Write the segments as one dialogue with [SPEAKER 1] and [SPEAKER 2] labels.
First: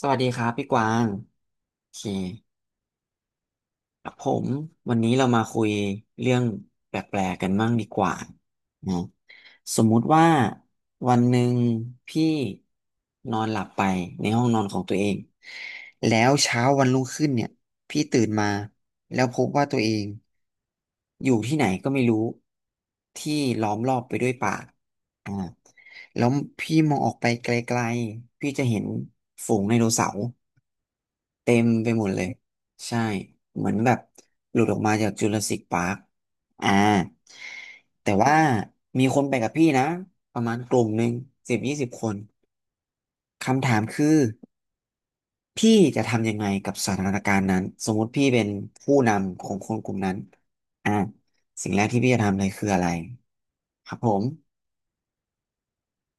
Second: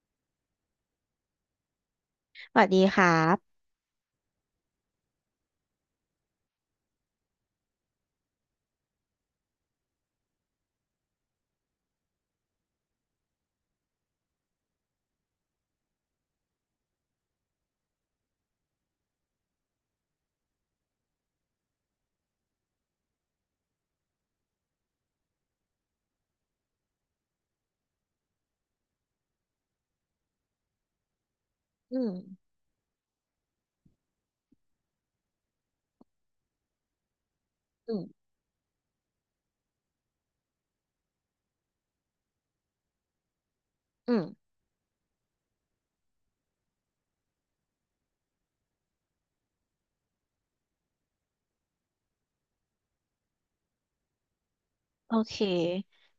[SPEAKER 1] สวัสดีครับพี่กวางโอเค
[SPEAKER 2] สวัสดีครับ
[SPEAKER 1] ครับผมวันนี้เรามาคุยเรื่องแปลกๆกันบ้างดีกว่านะสมมุติว่าวันหนึ่งพี่นอนหลับไปในห้องนอนของตัวเอง แล้วเช้าวันรุ่งขึ้นเนี่ยพี่ตื่นมาแล้วพบว่าตัวเองอยู่ที่ไหนก็ไม่รู้ที่ล้อมรอบไปด้วยป่าอ่าแล้วพี่มองออกไปไกลๆพี่จะเห็นฝูงไดโนเสาร์ เต็มไป
[SPEAKER 2] อื
[SPEAKER 1] หม
[SPEAKER 2] ม
[SPEAKER 1] ดเลยใช่เหมือนแบบหลุดออกมาจากจูราสสิคปาร์คอ่า
[SPEAKER 2] อืม
[SPEAKER 1] แต่ว่ามีคนไปกับพี่นะประมาณกลุ่มหนึ่งสิบยี่สิบคนคำถามคื
[SPEAKER 2] อื
[SPEAKER 1] อ
[SPEAKER 2] ม
[SPEAKER 1] พี่จะทำยังไงกับสถานการณ์นั้นสมมุติพี่เป็นผู้นำของคนกลุ่มนั้นอ่าสิ่งแรกที่พี่จะทำเลยคืออะไรครับผม
[SPEAKER 2] โอเค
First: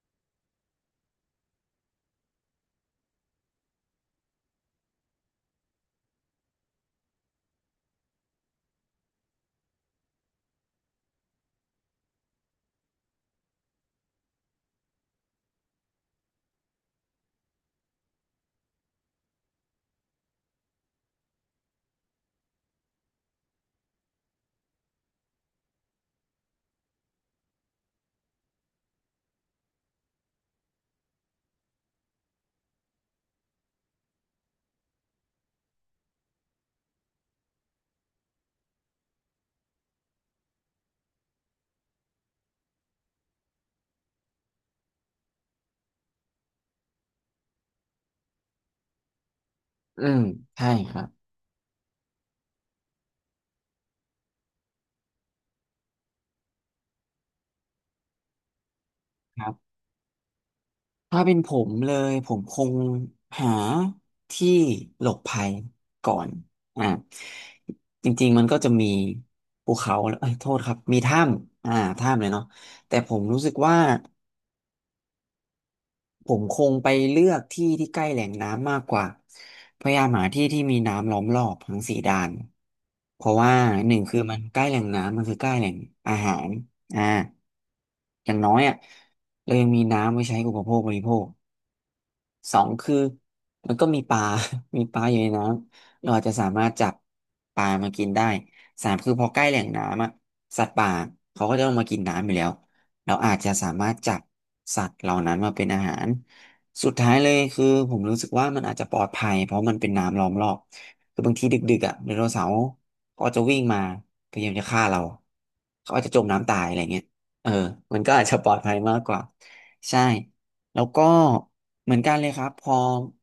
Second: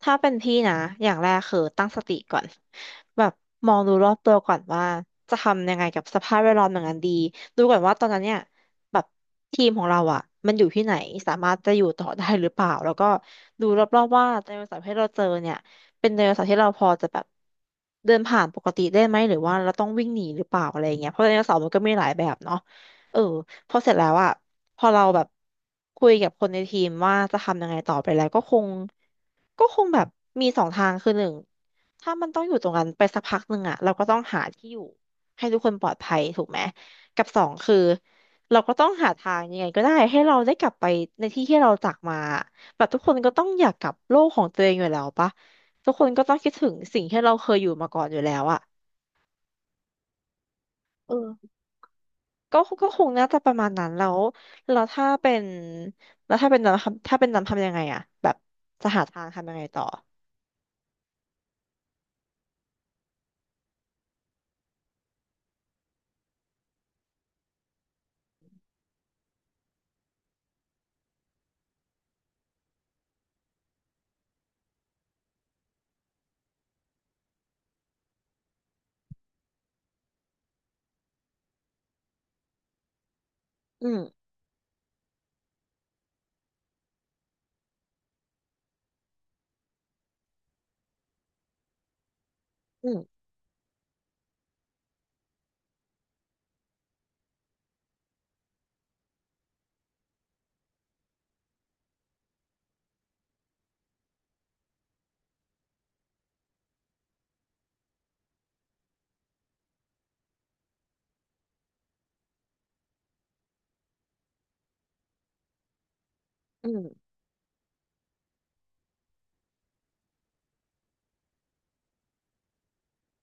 [SPEAKER 2] ถ้าเป็นพี่นะ อย่างแรกคือตั้งสติก่อนแบบมองดูรอบตัวก่อนว่าจะทำยังไงกับสภาพแวดล้อมอย่างนั้นดีดูก่อนว่าตอนนั้นเนี่ยแบบทีมของเราอ่ะมันอยู่ที่ไหนสามารถจะอยู่ต่อได้หรือเปล่าแล้วก็ดูรอบๆว่าไดโนเสาร์ที่เราเจอเนี่ยเป็นไดโนเสาร์ที่เราพอจะแบบเดินผ่านปกติได้ไหมหรือว่าเราต้องวิ่งหนีหรือเปล่าอะไรอย่างเงี้ยเพราะไดโนเสาร์มันก็มีหลายแบบเนาะเออ พอเสร็จแล้วอะพอเราแบบคุยกับคนในทีมว่าจะทำยังไงต่อไปแล้วก็คงก็คงแบบมีสองทางคือหนึ่งถ้ามันต้องอยู่ตรงนั้นไปสักพักหนึ่งอะเราก็ต้องหาที่อยู่ให้ทุกคนปลอดภัยถูกไหมกับสองคือเราก็ต้องหาทางยังไงก็ได้ให้เราได้กลับไปในที่ที่เราจากมาแบบทุกคนก็ต้องอยากกลับโลกของตัวเองอยู่แล้วปะทุกคนก็ต้องคิดถึงสิ่งที่เราเคยอยู่มาก่อนอยู่แล้วอะ
[SPEAKER 1] อืมใช่ครั
[SPEAKER 2] เออ ก็คงน่าจะประมาณนั้นแล้วแล้วถ้าเป็นถ้าเป็นน้ำทำยังไงอะแบบจะหาทางทำ
[SPEAKER 1] บ
[SPEAKER 2] ยังไงต่อ
[SPEAKER 1] ถ้าเป็นผมเลยผมคงหาที่หลบภัยก่อนอ่าจริงๆมันก็จะมีภูเขาเอ้ยโทษครับมีถ้ำถ้ำเลยเนาะแต่ผมรู้สึกว่าผมคงไปเลือกที่ที่ใกล้แหล่งน้ำมากกว่าพยายามหาที่ที่มีน้ำล้อมรอบทั้งสี่ด้านเพราะว่า
[SPEAKER 2] อื
[SPEAKER 1] หนึ่
[SPEAKER 2] ม
[SPEAKER 1] งคือมันใกล้แหล่งน้ำมันคือใกล้แหล่งอาหารอ่าอย่างน้อยอ่ะเรายังมีน้ำไว้ใช้อุปโภคบริโภค สอง
[SPEAKER 2] อื
[SPEAKER 1] คือ
[SPEAKER 2] ม
[SPEAKER 1] มันก็มีปลา มีปลาอยู่ในน้ำเราอาจจะสามารถจับปลามากินได้สามคือพอใกล้แหล่งน้ำอะสัตว์ป่าเขาก็จะเอามากินน้ำอยู่แล้วเราอาจจะสามารถจับสัตว์เหล่านั้นมาเป็นอาหารสุดท้ายเลยคือผมรู้สึกว่ามันอาจจะปลอดภัยเพราะมันเป็นน้ำล้อมรอบคือบางทีดึกๆอ่ะไดโนเสาร์ก็จะวิ่งมาพยายามจะฆ่าเราเขาอาจจะจมน้ำตาย
[SPEAKER 2] อื
[SPEAKER 1] อะไรเงี้ย
[SPEAKER 2] ม
[SPEAKER 1] เออมันก็อาจจะปลอดภัยมากกว่าใช่ แล้วก็เหมือนกันเลยครับพอ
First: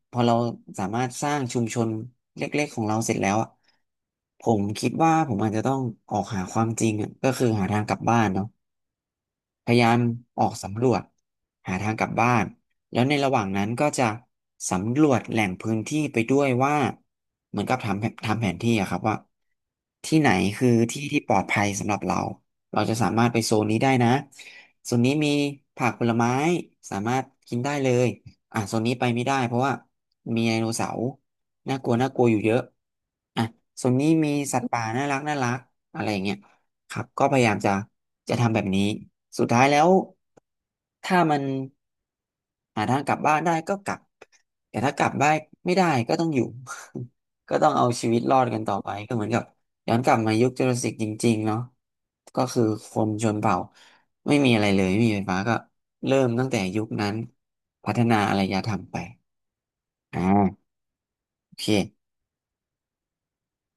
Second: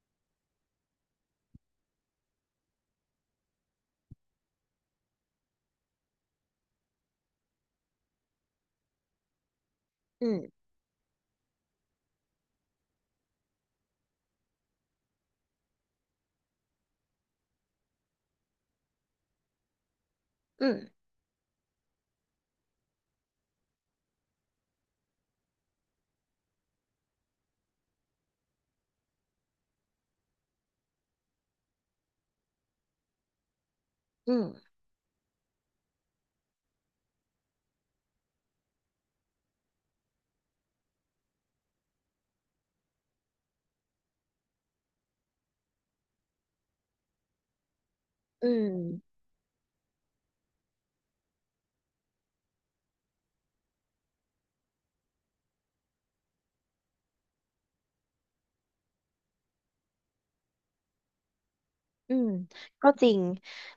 [SPEAKER 1] เราสามารถสร้างชุมชนเล็กๆของเราเสร็จแล้วอะผมคิดว่าผมอาจจะต้องออกหาความจริงอะก็คือหาทางกลับบ้านเนาะ พยายาม
[SPEAKER 2] อืม
[SPEAKER 1] ออกสำรวจหาทางกลับบ้านแล้วในระหว่างนั้นก็จะสำรวจแหล่งพื้นที่ไปด้วยว่าเหมือนกับทำแผนที่อะครับว่าที่ไหน
[SPEAKER 2] อื
[SPEAKER 1] คือ
[SPEAKER 2] ม
[SPEAKER 1] ที่ที่ปลอดภัยสำหรับเราเราจะสามารถไปโซนนี้ได้นะโซนนี้มีผักผลไม้สามารถกินได้เลยอ่ะโซนนี้ไปไม่ได้เพราะว่ามีไดโนเสาร์น่ากลัวน่ากลัวอยู่เยอะอ่ะโซนนี้มี
[SPEAKER 2] อืม
[SPEAKER 1] สัตว์ป่าน่ารักน่ารักอะไรอย่างเงี้ย ครับก็พยายามจะจะทำแบบนี้สุดท้ายแล้วถ้ามันหาทางกลับบ้านได้ก็กลับแต่ถ้ากลับบ้านไม่ได้ก็ต้องอยู่ ก็ต้องเอาชีวิตรอด
[SPEAKER 2] อื
[SPEAKER 1] กันต่อไปก็
[SPEAKER 2] ม
[SPEAKER 1] เหมือนกับย้อนกลับมายุคจูราสสิกจริงๆเนาะก็คือคนชนเผ่าไม่มีอะไรเลยไม่มีไฟฟ้าก็เริ่มตั้งแต่ยุคนั้นพัฒนาอารยธรรมไปอ่าโอเค
[SPEAKER 2] อืมก็จริง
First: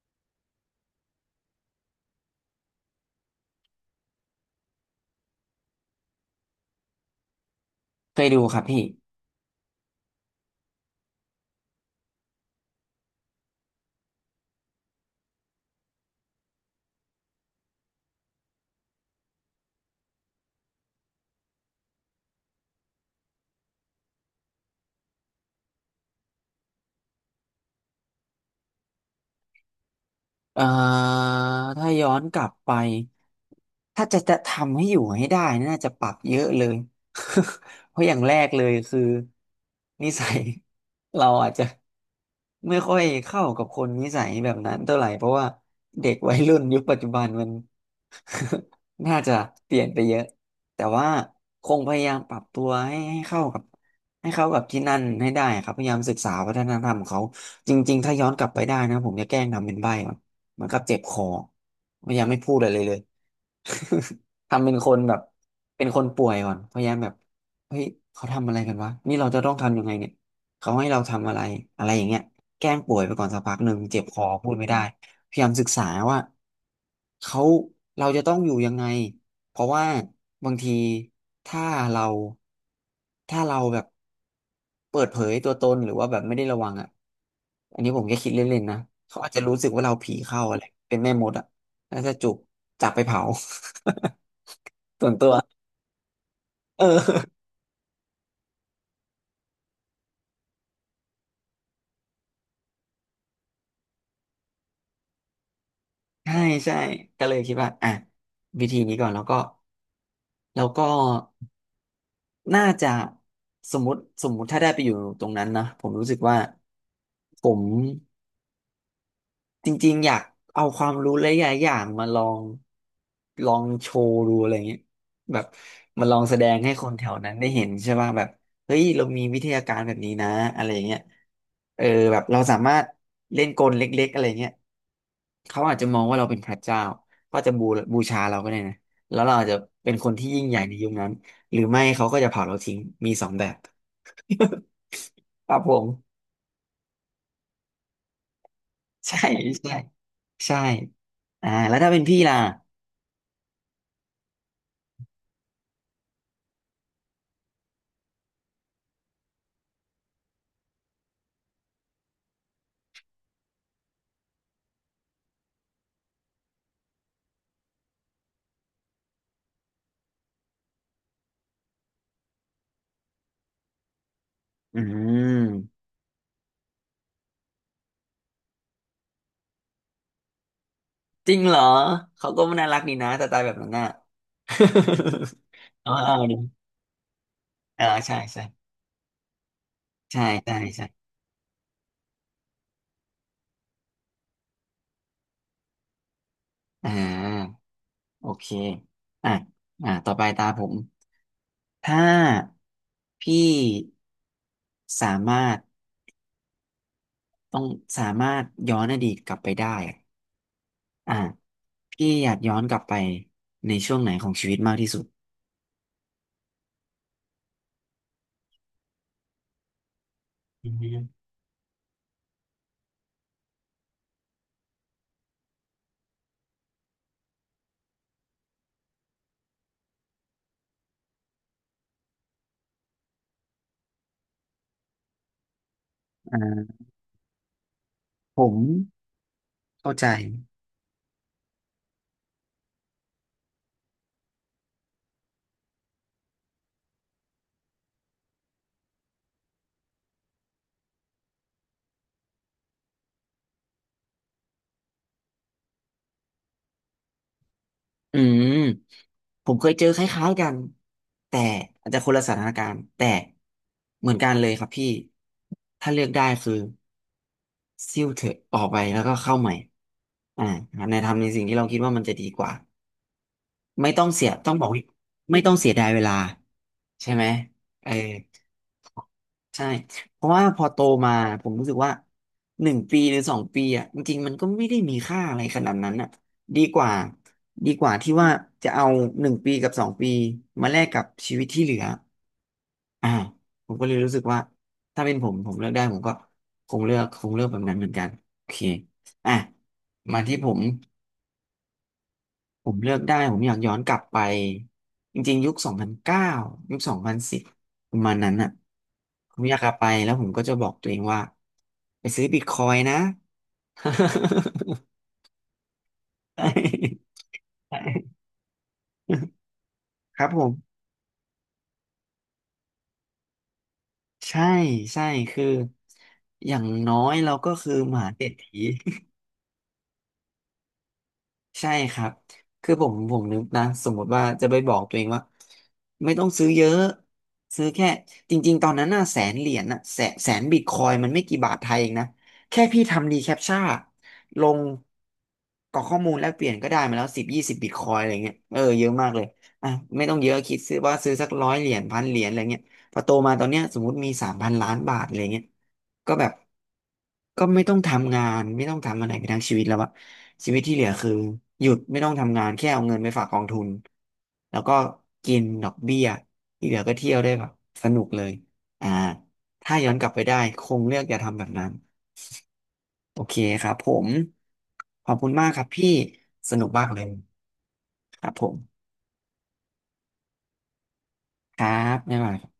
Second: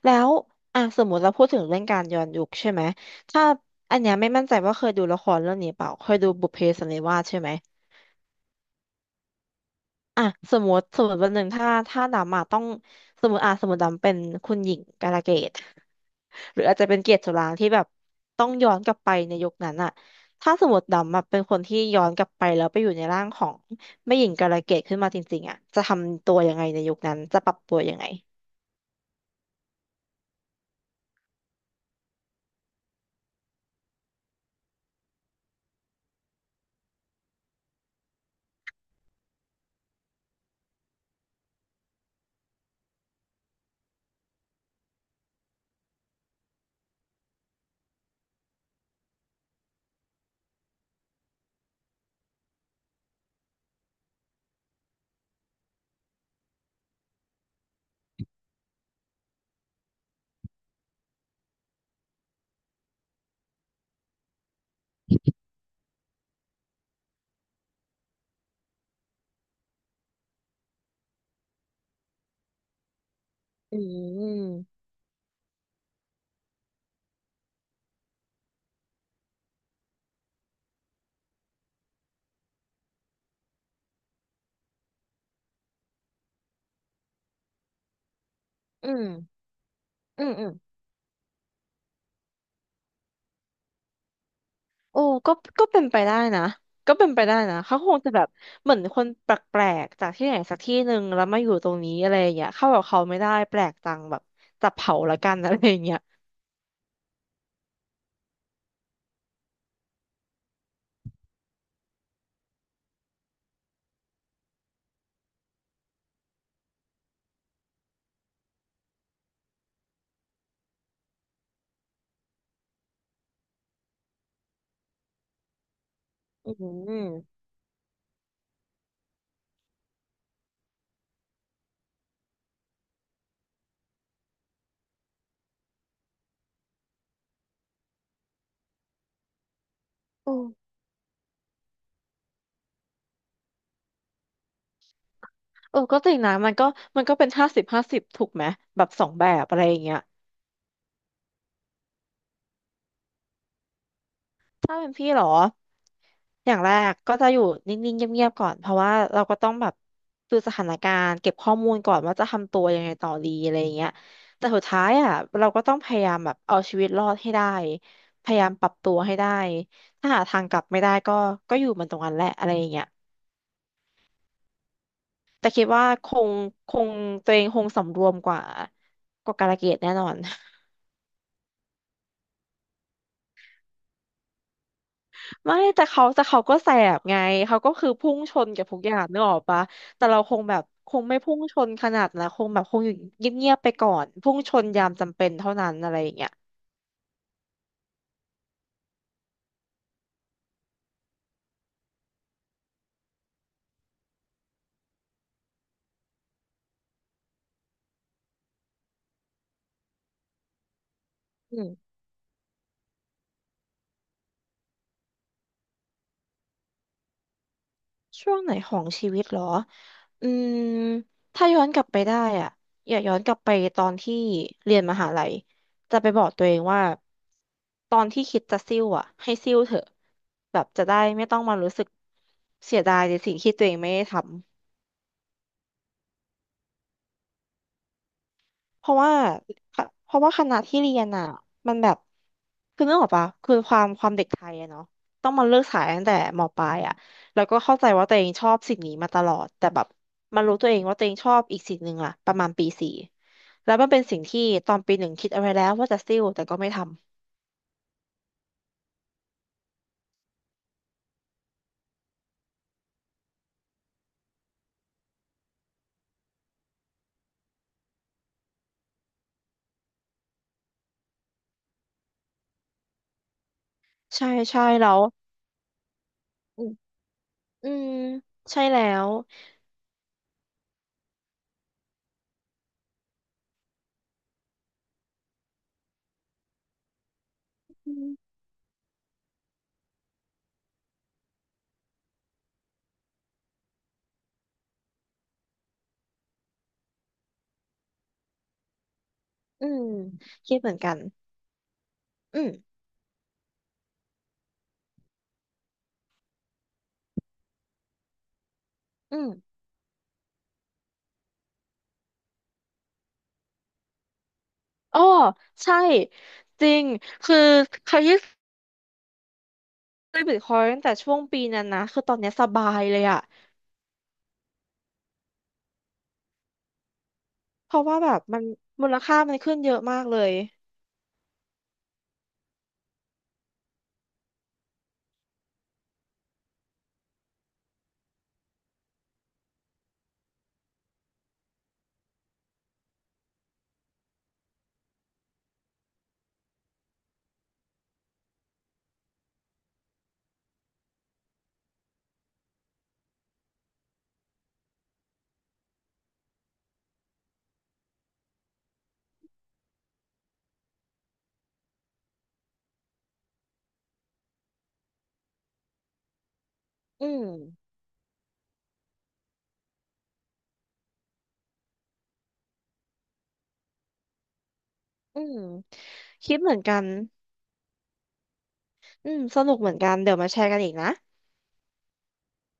[SPEAKER 2] แล้วอ่ะสมมติเราพูดถึงเรื่องการย้อนยุคใช่ไหมถ้าอันเนี้ยไม่มั่นใจว่าเคยดูละครเรื่องนี้เปล่าเคยดูบุพเพสันนิวาสใช่ไหม
[SPEAKER 1] เคยดูครับพี่
[SPEAKER 2] อ่ะสมมติวันหนึ่งถ้าดำมาต้องสมมติอ่ะสมมติดำเป็นคุณหญิงกาลเกต หรืออาจจะเป็นเกียรติสุรางค์ที่แบบต้องย้อนกลับไปในยุคนั้นอะถ้าสมมติดำอะเป็นคนที่ย้อนกลับไปแล้วไปอยู่ในร่างของแม่หญิงกาลเกตขึ้นมาจริงๆอะจะทำตัวยังไงในยุคนั้นจะปรับตัวยังไง
[SPEAKER 1] เอ่อถ้าย้อนกลับไป ถ้าจะทำให้อยู่ให้ได้น่าจะปรับเยอะเลย เพราะอย่างแรกเลยคือนิสัย เราอาจจะไม่ค่อยเข้ากับคนนิสัยแบบนั้นเท่าไหร่เพราะว่าเด็กวัยรุ่นยุคปัจจุบันมัน น่าจะเปลี่ยนไปเยอะแต่ว่าคงพยายามปรับตัวให้เข้ากับให้เข้ากับที่นั่นให้ได้ครับพยายามศึกษาวัฒนธรรมของเขาจริงๆถ้าย้อนกลับไปได้นะผมจะแกล้งทำเป็นใบ้ เหมือนกับเจ็บคอพยายามไม่พูดอะไรเลย เลย ทำเป็นคนแบบเป็นคนป่วยก่อนพยายามแบบเฮ้ย เขาทำอะไรกันวะ นี่เราจะต้องทำยังไงเนี่ย เขาให้เราทำอะไรอะไรอย่างเงี้ยแกล้งป่วยไปก่อนสักพักหนึ่
[SPEAKER 2] อื
[SPEAKER 1] งเจ็บคอพูดไม่ได้
[SPEAKER 2] ม
[SPEAKER 1] พยายามศึกษาว่าเขาเราจะต้องอยู่ยังไงเพราะว่าบางทีถ้าเราถ้าเราแบบเปิดเผยตัวตนหรือว่าแบบไม่ได้ระวังอ่ะอันนี้ผมแค่คิดเล่นๆนะ
[SPEAKER 2] อืม
[SPEAKER 1] เขาอาจจะรู้สึกว่าเราผี
[SPEAKER 2] อืม
[SPEAKER 1] เข้า
[SPEAKER 2] อืม
[SPEAKER 1] อะไรเป็นแม่มดอ่ะแล้วจะจุกจับไปเผา
[SPEAKER 2] โอ้
[SPEAKER 1] ส่วนตั
[SPEAKER 2] ก็
[SPEAKER 1] ว
[SPEAKER 2] ก็เป็นไปได้นะ
[SPEAKER 1] เอ
[SPEAKER 2] ก็เป็นไปได้
[SPEAKER 1] อ
[SPEAKER 2] นะเขาคงจะแบบเหมือนคนแปลกๆจากที่ไหนสักที่หนึ่งแล้วมาอยู่ตรงนี้อะไรอย่างเงี้ยเข้ากับเขาไม่ได้แปลกจังแบบจับเผาละกันอะไรอย่างเงี้ย
[SPEAKER 1] ใช่ใช่ก็เลยคิดว่าอ่ะวิธีนี้ก่อนแล้วก็แล้วก็ น่าจะสมมุติถ้าได้ไปอยู่ตรงนั้นนะผมรู้สึกว่าผม จริงๆอยากเอาความรู้หลายๆอย่างมาลองโชว์ดูอะไรเงี้ยแบบมาลองแสด
[SPEAKER 2] อื
[SPEAKER 1] งให้คนแถวนั้น
[SPEAKER 2] ม
[SPEAKER 1] ได้เห็นใช่ป่ะแบบเฮ้ยเรามีวิทยาการแบบนี้นะอะไรเงี้ยเออแบบเราสามารถเล่นกลเล็กๆอะไรเงี้ยเขาอาจจะมองว่าเราเป็นพระเจ้าก็จะบูชาเราก็ได้นะแล้วเราอาจจะเป็นคนที่
[SPEAKER 2] โอ้
[SPEAKER 1] ยิ่งใหญ่ในยุคนั้นหรือไม่เขาก็จะเผาเราทิ้งมีสองแบบครับผ
[SPEAKER 2] เออ
[SPEAKER 1] ม
[SPEAKER 2] ก็จริงนะมันก็เป็นห้าสิบห้าสิบถูกไหมแบบสอ ง
[SPEAKER 1] ใช่
[SPEAKER 2] แบบอะไร
[SPEAKER 1] ใช่
[SPEAKER 2] อย่างเงี้ย
[SPEAKER 1] ใช่อ่าแล้วถ้าเป็นพี่ล่ะ
[SPEAKER 2] ถ้าเป็นพี่เหรออย่างแรกก็จะอยู่นิ่งๆเงียบๆก่อนเพราะว่าเราก็ต้องแบบดูสถานการณ์เก็บข้อมูลก่อนว่าจะทำตัวยังไงต่อดีอะไรอย่างเงี้ยแต่สุดท้ายอ่ะเราก็ต้องพยายามแบบเอาชีวิตรอดให้ได้พยายามปรับตัวให้ได้ถ้าหาทางกลับไม่ได้ก็ก็อยู่มันตรงนั้นแหละอะไรอย่างเงี้ย
[SPEAKER 1] อื
[SPEAKER 2] แต่คิด
[SPEAKER 1] ม
[SPEAKER 2] ว่าคงคงตัวเองคงสำรวมกว่ากาลเกตแน่นอน
[SPEAKER 1] จริงเหรอเขาก็ไม่น่ารักดีนะแต่ตายแบบนั้นน่ะ
[SPEAKER 2] ไม่ แต่
[SPEAKER 1] เอา
[SPEAKER 2] เขา
[SPEAKER 1] เอา
[SPEAKER 2] แต่
[SPEAKER 1] ดิ
[SPEAKER 2] เขาก็แสบไงเขาก็
[SPEAKER 1] เออ
[SPEAKER 2] คือพุ่
[SPEAKER 1] ใช่
[SPEAKER 2] งช
[SPEAKER 1] ใช่
[SPEAKER 2] นกับทุกอย่างนึกออกปะแต่เรา
[SPEAKER 1] ใช่
[SPEAKER 2] คงแบ
[SPEAKER 1] ใช่
[SPEAKER 2] บ
[SPEAKER 1] ใช่
[SPEAKER 2] คงไม่พุ่งชนขนาดนะคงแบบคงอยู่เงียบๆไปก่อนพุ่งชนยามจำเป็นเท่านั้นอะไรอย่างเงี้ย
[SPEAKER 1] อ่าโอเคอ่ะอ่าต่อไปตาผมถ้าพี่สามารถต้องสามารถย้อนอดีตกลับไปได้อะอ่า
[SPEAKER 2] อืม
[SPEAKER 1] พี่อยากย้อนกลับไปในช่วงไหนของชีวิตมากที่สุด
[SPEAKER 2] ช่วงไหนของชีวิตเหรออืม
[SPEAKER 1] อืม
[SPEAKER 2] ถ้าย้อนกลับไปได้อ่ะอย่าย้อนกลับไปตอนที่เรียนมหาลัยจะไปบอกตัวเองว่าตอนที่คิดจะซิ่วอ่ะให้ซิ่วเถอะแบบจะได้ไม่ต้องมารู้สึกเสียดายในสิ่งที่ตัวเองไม่ได้ทำ
[SPEAKER 1] อ่าผม
[SPEAKER 2] เพราะว่าค
[SPEAKER 1] เข้าใจ
[SPEAKER 2] เพราะว่าคณะที่เรียนอ่ะมันแบบคือนึกออกปะคือความความเด็กไทยอะเนาะต้องมาเลือกสายตั้งแต่มปลายอะแล้วก็เข้าใจว่าตัวเองชอบสิ่งนี้มาตลอดแต่แบบมารู้ตัวเองว่าตัวเองชอบอีกสิ่งหนึ่งอะประมาณปีสี่แล้วมันเป็นสิ่งที่ตอนปีหนึ่งคิดเอาไว้แล้วว่าจะซิ่วแต่ก็ไม่ทำ
[SPEAKER 1] อืมผมเคยเจอคล้ายๆกันแต่อาจจะคนละสถานการณ์แต่เหมือนกันเลยครับพี่ถ้าเลือกได้คือซิ่วเถอะออกไปแล้วก็เข้าใหม่อ่าในทำในสิ่งที่เราคิดว่ามันจะดีกว่าไม่ต้องเสี
[SPEAKER 2] ใช่
[SPEAKER 1] ยต้อง
[SPEAKER 2] ใช่
[SPEAKER 1] บอกว่า
[SPEAKER 2] แล้ว
[SPEAKER 1] ไม่ต้องเสียดายเวลา
[SPEAKER 2] อืม
[SPEAKER 1] ใช่ไหม
[SPEAKER 2] อื
[SPEAKER 1] เอ
[SPEAKER 2] ม
[SPEAKER 1] อ
[SPEAKER 2] ใช่แล้ว
[SPEAKER 1] ใช่เพราะว่าพอโตมาผมรู้สึกว่าหนึ่งปีหรือสองปีอ่ะจริงๆมันก็ไม่ได้มีค่าอะไรขนาดนั้นอ่ะดีกว่าดีก
[SPEAKER 2] อื
[SPEAKER 1] ว่าที่ว่า
[SPEAKER 2] ม
[SPEAKER 1] จะเอาหนึ่งปีกับสองปีมาแลกกับชีวิตที่เหลืออ่าผมก็เลยรู้สึกว่าถ้าเป็นผมผมเลือกได้ผมก็คงเลือกแบบนั้นเหมือนกันโอเคอ่ะ
[SPEAKER 2] อืม
[SPEAKER 1] มาที่ผ
[SPEAKER 2] คิ
[SPEAKER 1] ม
[SPEAKER 2] ดเหมือนกันอืม
[SPEAKER 1] ผมเลือกได้ผมอยากย้อนกลับไปจริงๆยุค2009ยุค2010ประมาณนั้นอ่ะ
[SPEAKER 2] อืม
[SPEAKER 1] ผมอยากกลับไปแล้วผมก็จะบอกตัวเองว่าไปซื้อบิตคอยน์นะ
[SPEAKER 2] อ๋อใช่
[SPEAKER 1] ใช
[SPEAKER 2] จริง
[SPEAKER 1] ่
[SPEAKER 2] คือ
[SPEAKER 1] ใ
[SPEAKER 2] เคย
[SPEAKER 1] ช่ค
[SPEAKER 2] ซื้อ
[SPEAKER 1] รับ
[SPEAKER 2] บิ
[SPEAKER 1] ผ
[SPEAKER 2] ตค
[SPEAKER 1] ม
[SPEAKER 2] อยน์ตั้งแต่ช่วงปีนั้นนะคือตอนเนี้ยสบายเลยอะ
[SPEAKER 1] ใช่ใช่คืออย่างน้อยเราก็คื
[SPEAKER 2] เพ
[SPEAKER 1] อ
[SPEAKER 2] ราะ
[SPEAKER 1] ม
[SPEAKER 2] ว่าแบ
[SPEAKER 1] หา
[SPEAKER 2] บ
[SPEAKER 1] เศรษ
[SPEAKER 2] มัน
[SPEAKER 1] ฐี
[SPEAKER 2] มูลค่ามันขึ้นเยอะมากเลย
[SPEAKER 1] ใช่ครับคือผมนึกนะสมมติว่าจะไปบอกตัวเองว่าไม่ต้องซื้อเยอะซื้อแค่จริงๆตอนนั้นน่ะ100,000 เหรียญน่ะแสนบิตคอยมันไม่กี่บาทไทยเองนะแค่พี่ทำดีแคปชั่นลงกรอกข้อมูลแลกเปลี่ยนก็ได้มาแล้ว10-20บิตคอยอะไรเงี้ยเออเยอะมากเลยอ่ะไม่ต้องเยอะคิดซื้อว่าซื้อสัก100 เหรียญ1,000 เหรียญอะไรเงี้ยพอโตมาตอนเนี้ยสมมติมี3,000,000,000 บาทอะไรเงี้ย ก็แบบก็ไม่ต้องทำงานไม่ต้องทำอะไรไปทั้งชีวิตแล้วอะชีวิตที่เหลือคือหยุดไม่ต้องทำงานแค่เอาเงินไปฝากกองทุนแล้วก็กินดอกเบี้ยที่เหลือก็
[SPEAKER 2] อื
[SPEAKER 1] เที่ยว
[SPEAKER 2] ม
[SPEAKER 1] ได้แบบสนุกเลยอ่าถ้าย้อนกลับไปได้คงเลือกอย่าทำแบบนั้นโอเคครับผมขอบ
[SPEAKER 2] อื
[SPEAKER 1] คุณ
[SPEAKER 2] ม
[SPEAKER 1] มากครับพี่
[SPEAKER 2] คิดเห
[SPEAKER 1] ส
[SPEAKER 2] มือน
[SPEAKER 1] นุก
[SPEAKER 2] กั
[SPEAKER 1] มา
[SPEAKER 2] น
[SPEAKER 1] กเลยครับผม
[SPEAKER 2] อืมสนุกเหมือนกันเดี๋ยวมาแชร์กันอีกนะ
[SPEAKER 1] ครับบ๊ายบาย